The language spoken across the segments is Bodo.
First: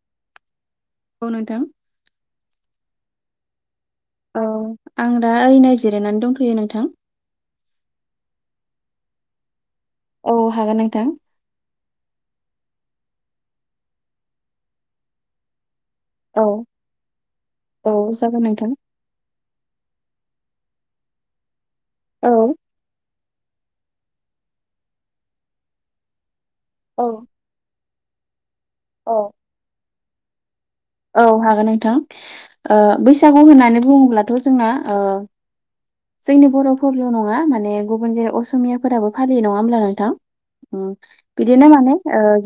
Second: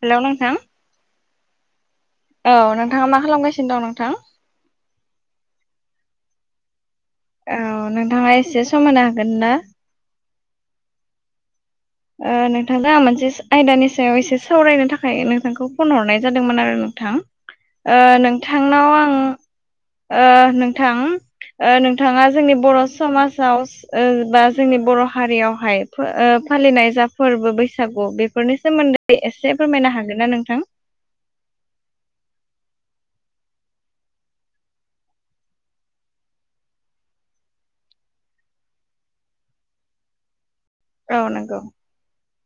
हेलौ नोंथां औ नोंथां औ नोंथाङा मा खालामगासिनो दं नों औ आं दा ओरैनो जिरायनानै दंथैयो नोंथां औ नोंथाङा एसे समायो हागोन ना औ हागोन नोंथां ओ नोंथां मोनसे आयदानि सायाव एसे सावरायनो थाखाय नोंथांखौ फन हरनाय औ जादोंमोन आरो ओ औ नोंथां जागोन नोंथां नोंथांनाव आं नोंथां नोंथाङा औ जोंनि बर' समाज बा जोंनि बर हारियावहाय फालिनाय औ जा फोरबो बैसागु बे फोरफोरनि सोमोन्दै एसे फोरमायनो हागोन ना नोंथां औ हागोन नोंथां बैसागु होननानै बुङोब्लाथ' जोंना जोंनि बर'फोरल नङा माने गुबुन जे असमियाफोराबो फालियो नङा होमब्ला नोंथां औ नंगौ। बिदिनो माने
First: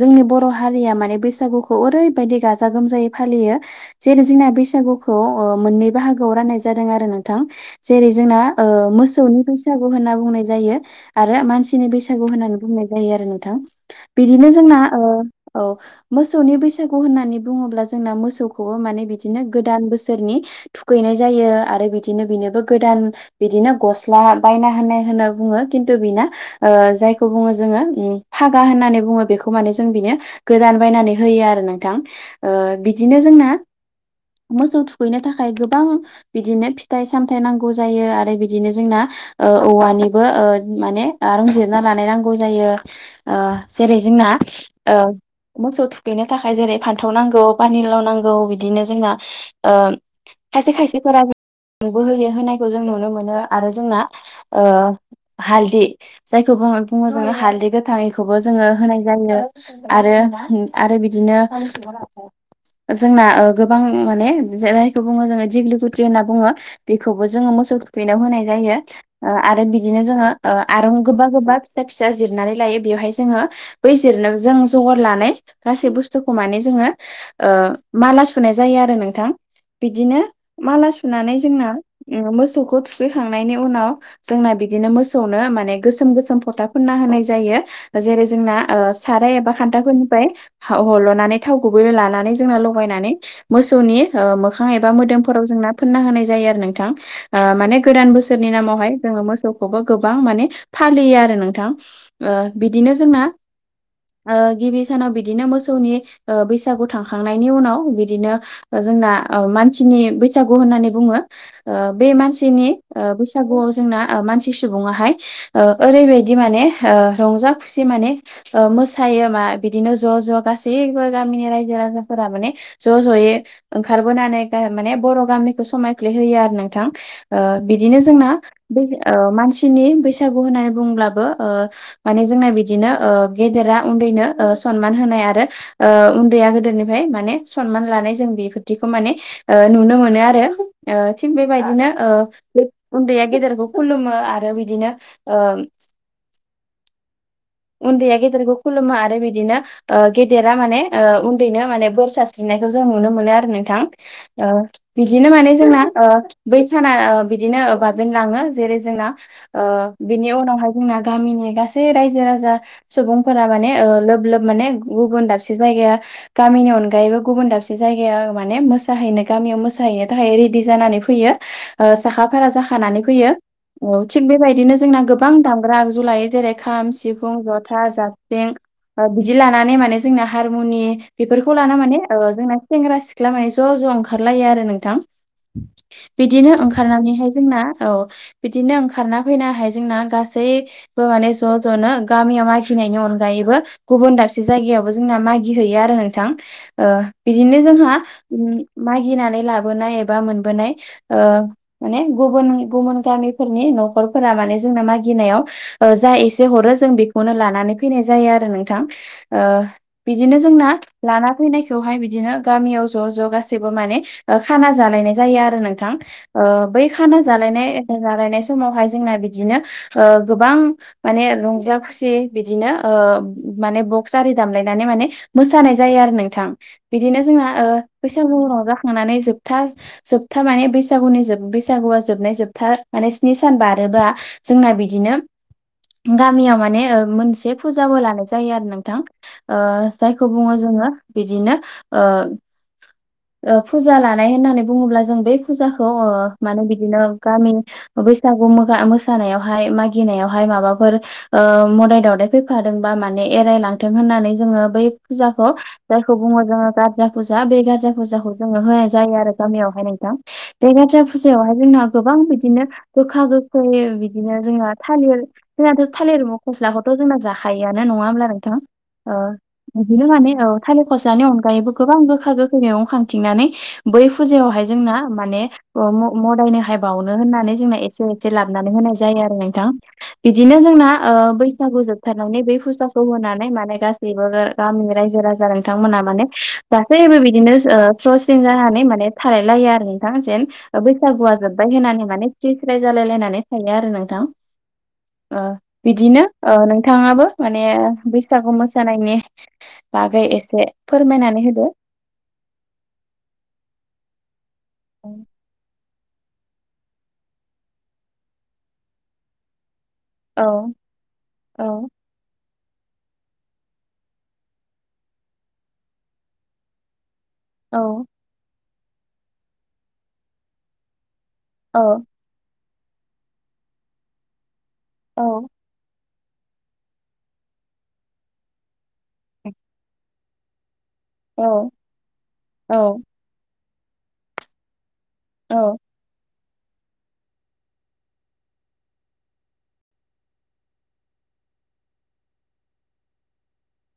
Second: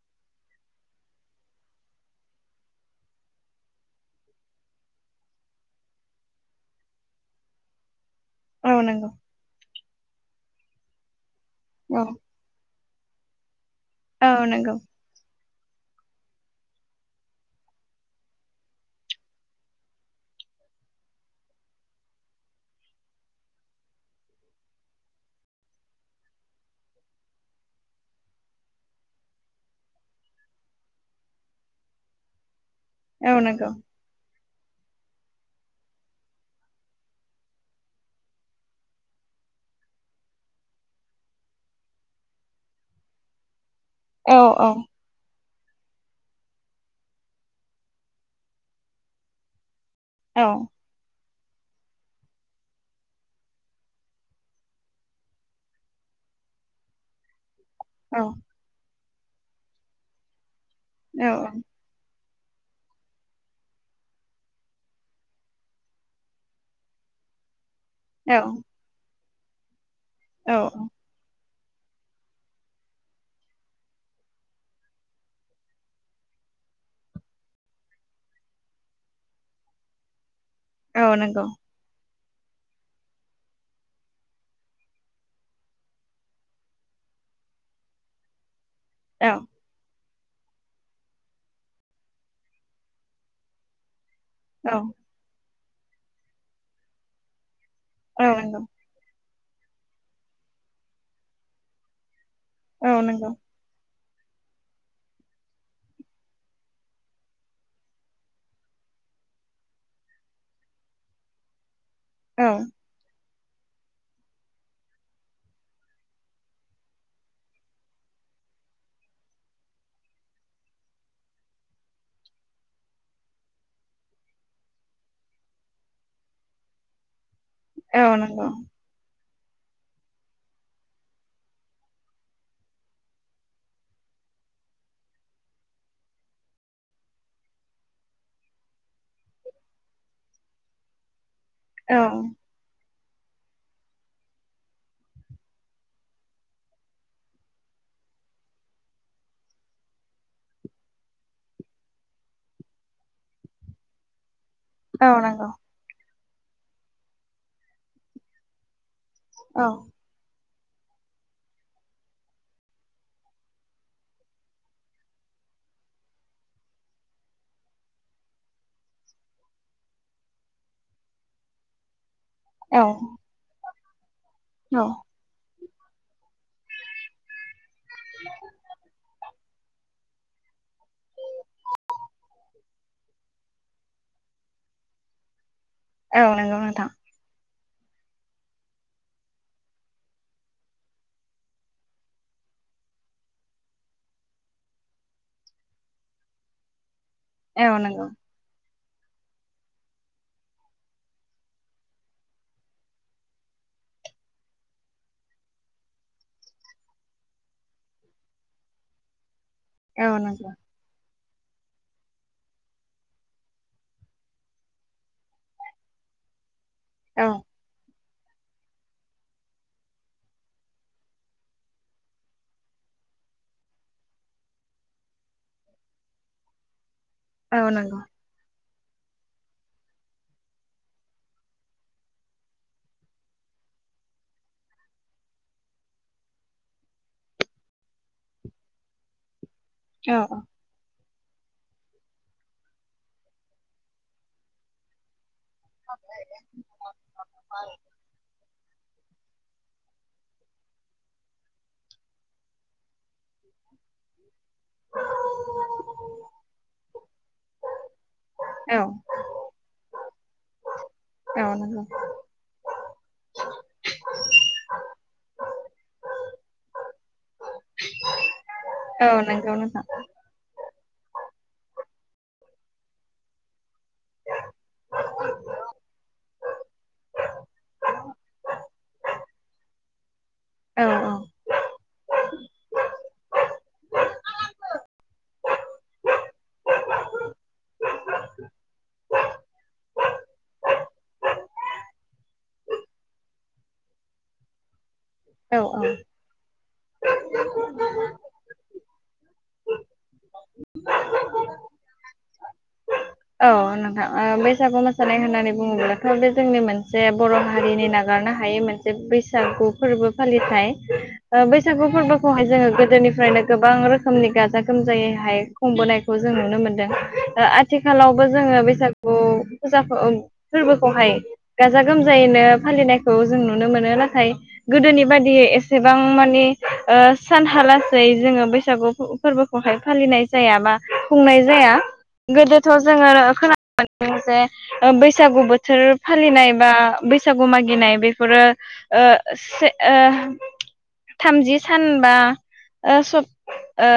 जोंनि बर' हारिया माने बैसागुखौ ओरैबायदि गाजा गोमजायै फालियो जेरै जोंना बैसागुखौ मोननै बाहागोआव राननाय जादों आरो नोंथां जेरै जोंना औ नंगौ मोसौनि बैसागु होनना बुंनाय जायो आरो मानसिनि औ बैसागु होननानै बुंनाय जायो जायो आरो नोंथां औ बिदिनो नंगौ जोंना औ मोसौनि बैसागु होननानै बुङोब्ला जों जों मोसौखौ माने बिदिनो गोदान बोसोरनि थुखैनाय जायो आरो बिदिनो बिनो गोदान बिदिनो गस्ला बायना होननाय होनना बुङो खिन्थु बिना जायखौ बुङो जोङो फागा होननानै बुङो बेखौ माने जों बिनो गोदान बायनानै होयो आरो नोंथां बिदिनो औ जोंना नंगौ मोसौ थुखैनो थाखाय गोबां बिदिनो फिथाइ सामथायाइ नांगौ जायो आरो बिदिनो जोंना औवानिबो माने रोंजिरना लानाय नांगौ जायो जेरै जोंना औ मोसौ थुखैनो थाखाय जेरै फान्थाव नांगौ पानिलाव नांगौ बिदिनो जोंना औ खायसे खायसेफोरा नुबोहयो होनायखौ जों नुनो मोनो आरो जोंना हालदि जायखौ [unintelligible] हालदै गोथां औ इखौबो जोंङो होनाय जायो आरो आरो बिदिनो [unintelligible] जोंना गोबां माने जायखौ बुंङो जोंङो दिगलि गुथि होनना बुंङो बेखौबो जोंङो मोसौ बेनाव औ होनाय औ जायो आरो बिदिनो जोङो औ आरो गोबा गोबा फिसा फिसा जिरनानै लायो बेयावहाय जोङो बै जिरनो जों जगर लनानै गासै बुस्थुखौ माने जोङो माला सुनाय जायो आरो नोंथां बिदिनो माला औ सुनानै नंगौ जोंना मोसौखौ थुखैखांनायनि उनाव जोंना बिदिनो मोसौनो माने गोसोम गोसोम फथाफोरना हो नाय जायो जेरै जोंना औ साराय एबा खान्थाफोरनिफ्राय हल'नानै थाव गुबै लानानै जों लागयनानै मोसौनि मोखां औ एबा मोदोमफोराव जोंना फोनना होनाय जायो आरो नोंथां माने गोदान औ बोसोरनि नंगौ नामावहाय जोङो मोसौ खौबो गोबां माने फालियो आरो नोंथां औ बिदिनो जोंना नंगौ गिबि सानाव बिदिनो मोसौनि बैसागुथां खांनायनि उनाव बिदिनो जोंना मानसिनि बैसागु होननानै बुङो बे औ मानसिनि बैसागुआव जोंना मानसि सुबुङाहाय ओरैबायदि माने रंजा खुसि माने मोसायो मा बिदिनो ज' ज' गासैबो गामिनि रायजो राजा फोरा माने ज' ज'यै ओंखार बोनानै माने बर' गामिखौ समायफ्लेहोयो आरो नोंथां बिदिनो औ जोंना नंगौ बे मानसि नि बैसागु होननानै बुंब्लाबो माने जोंना बिदिनो गेदेरा उन्दैनो सनमान होनाय आरो उन्दैया गोदेरनो माने सनमान लानाय जों बेफोरदिखौ माने नुनो मोनो आरो थिग बेबायदिनो औ उन्दैया गेदेरखौ खुलुमो आरो बिदिनो उन्दैया गेदेरखौ खुलुमो आरो बिदिनो गेदेरा माने उन्दैनो माने बोर सारस्रिनाय नायखौ जों नुनो मोनो आरो नोंथां औ बिदिनो नंगौ माने जोंना बै साना बिदिनो बाबेन लाङो जेरै जों औ बेनि उनावहाय जोंना गामिनि गासै रजो राजा सुबुंफोरा मान लोब लोब माने गुबुन दाबसे जायगाया गामनि अनायैबो गुब बुन दाबसे जायगायाव माने मोसाहैनो गामियाव मोसैहैनो थाखाय रेडि जानानै फैयो ओस साखा फारा औ जाखानानै फैयो ओम थिग बेबायदिनो जोंना गोबां दाम ग्रा आगजु लायो जेरै खाम सिफुं जथा जाबख्रिं ओ बेफोर बिदि लानानै माने जोंना हारमुनि बेफोरखौ लानानै माने ओ जोंना सेंग्रा सिख्ला माने ज' ज' ओंखार लायो आरो नोंथां औ बिदिनो नंगौ नोंथां ओंखारनानैहाय जोंना औ बिदिनो ओंखारना फैनो हाय जोंना गासैबो माने ज' ज'नो गामियाव मागिनायनि अनगायैबो गुबुन दाबसे जायगायावबो जोंना मागि हैैयो आरो नोंथां बिदिनो औ जोंहा नंगौ मागिनानै लाबोनाय एबा मोनबोनाय माने गुबुन गुबुन गामिफोरनि नखरफोरा माने जोंना मागिनायाव ओ जा एसे हरो जों बेखौनो लानानै फैनाय जायो आरो नोंथां औ बिदिनो नंगौ जोंना लाना फैनायखौहाय बिदिनो गामियाव ज' ज' गासैबो माने खाना जालायनाय जायो आरो नोंथां ओ बै खाना औ जालायनाय जालायनाय समावहाय जोंना बिदिनो ओ गोबां माने रंज बजा खुसि बिदिनो ओ माने बक्स आरि दामलायनानै माने मोसानाय जायो आरो नोंथां बिदिनो जोंना औ ओ नंगौ बैसागु रंजा नानै जोबथा जोबथा माने बैसागुनि बैसागुआ जोबनाय जोबथा माने स्नि सान बा आरो बा जोंना बिदिनो गा मियाव माने ओ मोनसे फुजाबो लानाय जायो आरो नोंथां औ जायखौ बुङो जोङो बिदिनो ओ ओ फुजा लानाय होननानै बुङोब्ला जों बै फुजाखौ ओ माने बिदिनो गामि बैसागु मोसानायावहाय मागिनायावहाय माबाफोर ओ मोदाय दावदाय फैफादों बा माने एरायलांथों होननानै जोङो बै फुजाखौ जायखौ बुं ओ जोङो गार्जा फुजा बे गार्जा फुजाखौ जोङो औ होनाय जायो आरो गामियावहाय नोंथां बे गार्जख औ फुजायावहाय नंगौ जोंना गोबां बिदिनो गोखा गोखै बिदिनो जोंहा थालिर जोंनाथ' थालिर म फस्लाखौथ' जोंना जाखायोआनो नङा होमब्ला नोंथां औ नंगौ नोंथां बिदिनो माने थालिर खसानि अनगायैबो गोबां गोखा गोखै मेगं खांथिंनानै बै फुजायावहाय जोंना माने ओ मो मोदायनो हाय बावनो होननानै जोंना एसे एसे लाबोनानै होनाय जायो आरो नोंथां बिदिनो औ जोंना बैसागु जोबथारनानै बे फुथाखौ होनानै माने गासैबो गामिनि रायजो राजा नोंथांमोन ना माने गासैबो बिदिनो ओ जसिन जानानै माने थालाय लायो आरो नोंथां जेन बैसागुआ जोब्बाय होननानै माने स्रि स्राय जालाय लायनानै थायो आरो नोंथां औ औ नो नोंथाङाबो माने बैसागु मोसानायनि बागै एसे फोर मायनानै होदो। औ नोंथां ओ बैसागु औ मोसानाय होननानै बुङोब्ला हो बे जोंनि मोनसे बर' हारिनि नागारनो हायै मोनसे बैसागु फोरबो औ फालिथाय ओ औ बैसागु फोरबोखौहाय जोङो गोदोनिफ्रायनो गोबां रोखोमनि गाजा गोमजायै हाय खुंबोनायखौ जों नुनो मोनदों औ आथिखालावबो जोङो बैसागु फुजाखौ अ फोरबोखौहाय औ गाजा गोमजायैनो फालिनायखौ जों नुनो मोनो नाथाय गोदोनि बायदियै औ एसेबां माने नि ओ सानहालासै जोङो बैसागु फोरबोखौहाय फालिनाय जायाबा खुंनाय औ जाया गोदोथ' औ जोङो खोनानो मोनदों जे बैसागु बोथोर फालिनाय बा बैसागु मागिनाय बेफोरो ओ से ओ थामजि सानबा ओ सब ओ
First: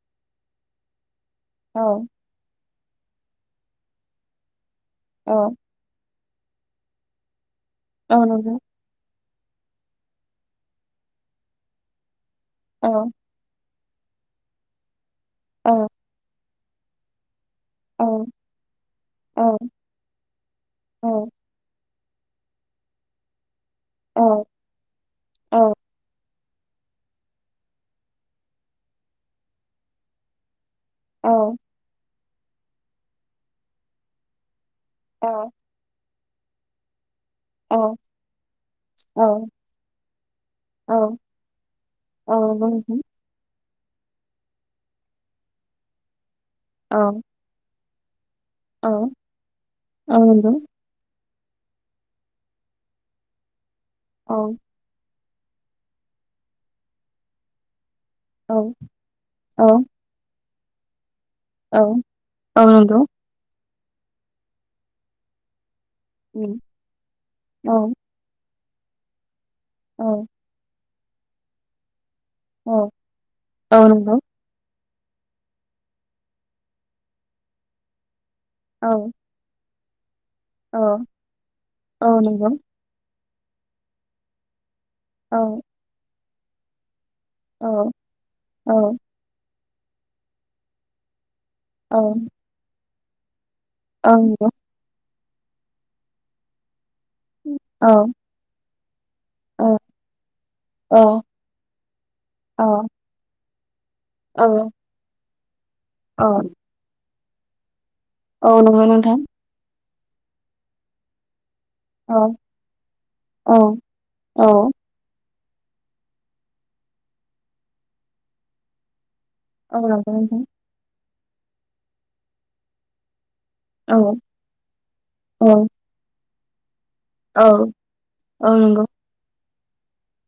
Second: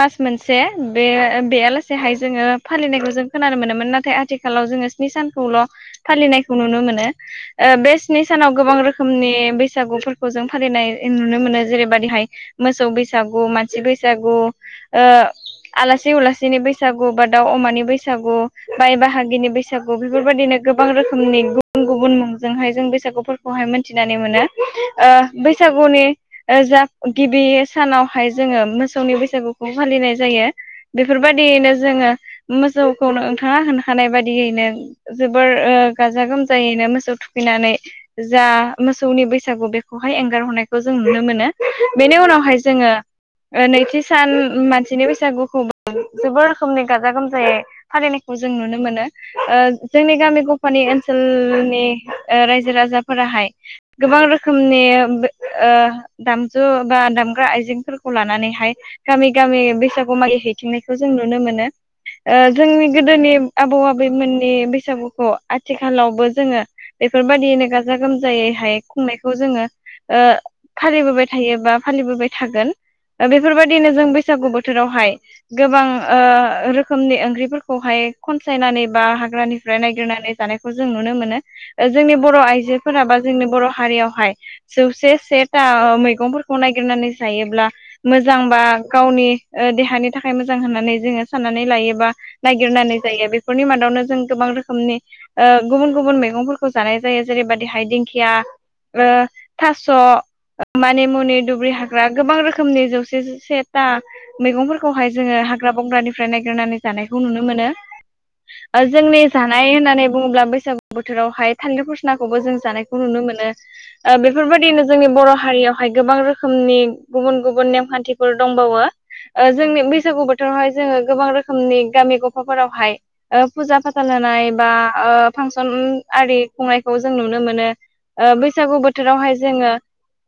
मास मोनसे बे बेल औ जोङो फालिनायखौ जों खोनानो मोनोमोन नाथाय आथिखालाव जोङो स्नि औ सानखौल' फालिनायखौ नुनो मोनो बे ओ स्नि औ सानाव नंगौ गोबां रोखोमनि बैसागुफोरखौ जों फालिनाय नुनो मोनो जेरैबादिहाय मोसौ औ बैसागु मान -सि बैसागु ओ औ आलासि उलासिनि बैसागु बाथ दाउ अमानि औ बैसागु बाइ बाहागिनि बैसागु बेफोरबायदिनो गोबां औ रोखोमनि गुबुन गु बुन मुंजोंहाय जों बैसागुफोरखौहाय मिन्थिनानै मोनो ओ औ बैसागुनि जा गिबि सानावहाय जोङो मोसौनि बैसागुखौ फालिनाय जायो। औ बेफोरबायदियैनो जोङो मोसौखौनो ओंथाङा होनो हानाय बायदियैनो जोबोर ओ गाजा गोमजायैनो मोसौ थु औ खैनानै जा मोसौनि बैसागु बेखौहाय एंगारहरनायखौ जों औ नुनो मोनो बेनि औ उनाव हाय नंगौ जोङो नैथि सान मानसिनि बैसागुखौ जोबोर रोखोमनि गाजा नोंथां गोमजायै फालिनाय खौ जों नुनो औ मोनो ओ जोंनि औ गामि नंगौ गफानि ओन सोलनि रायजो राजाफोराहाय गोबां औ रोखोमनि ओ दामजु बा दामग्रा आइजेंफोर खौ औ लानानैहाय गामि गामि औ बैसागु मागि हैथिंनायखौ जों नुनो मोनो औ ओ औ जोंनि नंगौ गोदोनि आबौ आबैमोननि बैसागुखौ आ थिखालावबो उम जोङो बेफोरबायदिनो औ गाजा गोमजायै हाय खुंनाय खौ जोङो ओ औ फालिबोबाय थायो बा फालिबोबाय थागोन औ औ बेफोरबायदिनो जों नंगौ बैसागु बोथोरावहाय गोबां ओ रोखोमनि ओंख्रिफोरखौहाय खनसायनानै औ बा हाग्रानिफ्राय नायगिरनानै जानायखौ औ जों नुनो मोनो औ जोंनि बर' नंगौ आइजोफोरा बा जोंनि बर' हारियावहाय जौसे औ सेथा मैगंफोरखौ नायगिरनानै जायोब्ला औ मोजांबा गावनि देहानि थाखाय मोजां होननानै जोङो साननानै लायो औ बा नागिरनानै जायो बे फोरनि मादावनो जों गोबां नंगौ रोखोमनि ओ गुबुन गुबुन मैगंफोरखौ जानाय जायो जेरैबायादिहाय औ दिंखिया ओ औ थास' औ मानि मुनि दुब्रि हाग्रा गोबां औ रोखोमनि जौसे से था औ मैगंफोरखौहाय जोङो हाग्रा औ बंग्रानिफ्राय नायगिरनानै जानायखौ नुनो मोनो। औ नंगौ ओ नोंथां जोंनि जानाय होननानै बुङोब्ला बैसागु बोथोरावहाय थालिर औ फसनाखौबो जों जानायखौ नुनो मोनो औ ओ औ बेफोरबायदिनो जोंनि बर' हारियावहाय गोबां रोखोमनि गुबुन गुबुन नेमखान्थिफोर दंबावो। ओ औ जोंनि नंगौ बैसागु नोंथां बोथोरावहाय जोङो गोबां रोखोमनि गामि गफाफोरावहाय ओ फुजा औ फाथाल होनाय बा ओ औ फांसन आरि खुंनाय खौ जों नुनो औ मोनो ओ औ बैसागु नंगौ बोथोरावहाय जोङो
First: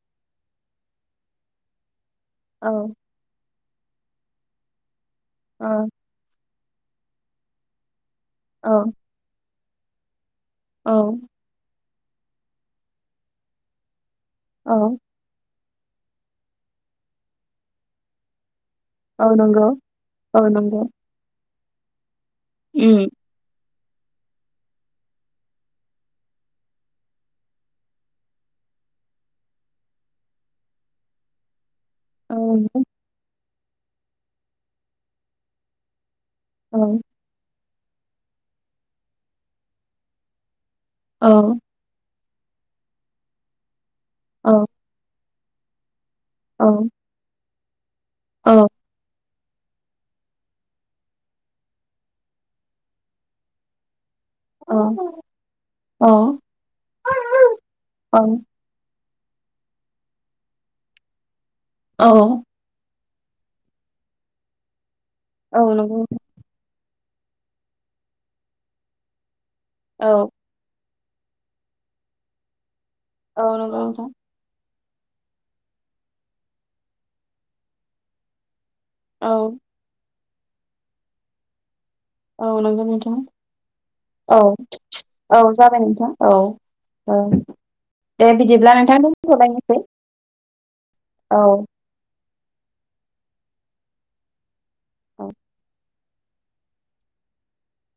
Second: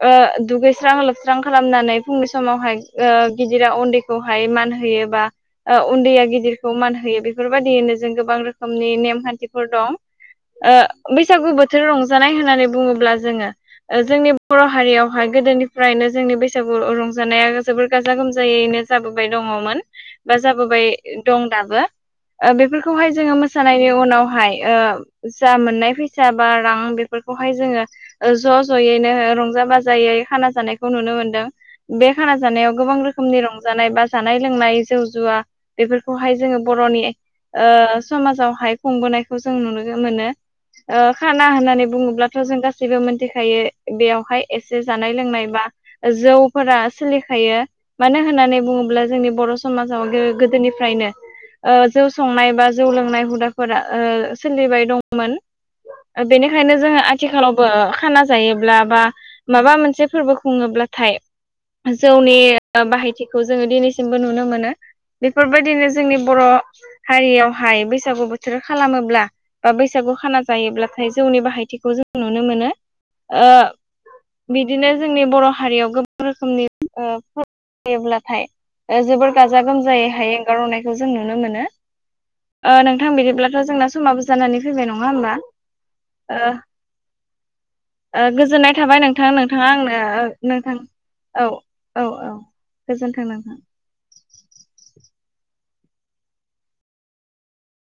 ओ दुगैस्रां लोबस्रां खालामनानै फुंनि औ समावहाय ओ गिदिरा उन्दैखौहाय मान होयो बा औ उन्दैया गिदिरखौ मान होयो बेफोरबायदियैनो जों गोबां औ रोखोमनि नेमखान्थिफोर दं औ ओ बैसागु बो थोर रंजानाय होननानै बुङोब्ला जोङो ओ जोंनि बर' औ हारियावहाय गोदोनि फ्रायनो जोंनि बैसागु रंजानाया जोबोर गाजा गोमजायैनो जाबोबाय औ नंगौ दङमोन। बा औ नंगौ जाबोबाय दं दाबो उम बेफोरखौहाय जोङो मो होनायनि उनावहाय ओ जा मोननाय फैसा बा रां बेफोरखौहाय जोङो ज' ज' ज'यैनो रंजा बाजायै खाना जानायखौ नुनो मोनदों बे खाना औ जानायाव नंगौ गोबां रोखोमनि रंजानाय बा जानाय लोंनाय जौ जुवा बेफोर खौहाय जोङो औ बर'नि समाजावहाय खुंबोनायखौ जों नुनो मोनो। ओ औ खाना होननानै बुङोब्लाथ' जों गासैबो मोनथिखायो बेयावहाय औ एसे जानाय लोंनाय बा जौफोरा सोलिखायो मानो औ होननानै बुङोब्ला जोंनि बर' समाज गो-गोदोनिफ्रायनो औ जौ संनाय बा जौ लोंनाय हुदाफोरा ओ औ सोलिबाय दंमोन औ बेनिखायनो जोङो आथिखालावबो ओ खाना जायोब्ला बा माबा मोनसे फोरबो खुङोब्लाथाय जौनि बाहाय खौ जोङो दिनैसिमबो नुनो मोनो। औ बेफोरबायदिनो नंगौ औ जोंनि बर' हारियावहाय बैसागु बोथोर खालामोब्ला बा बैसागु खाना जायोब्लाथाय जौनि बाहायथिखौ जों नुनो मोनो। औ ओ नोंगौ नोंथां। बिदिनो जोंनि बर' हारियाव गोबां रोखोमनि ओ [unintelligible] ब्लाथाय जोबोर औ गाज्रि खोम जायै हाय एंगारनायखौ जों नुनो मोनो। औ ओ नंगौ नोंथां बिदिब्लाथ' जोंना समाबो औ जानानै फैबाय नङा होमबा? औ जाबाय नोंथां औ ओ औ। ओ दे गोजोननाय बिदिब्ला थाबाय नोंथां नोंथाङा दोनथ'लायनोसै आंनो नोंथां औ औ औ गोजोनथों नोंथां। औ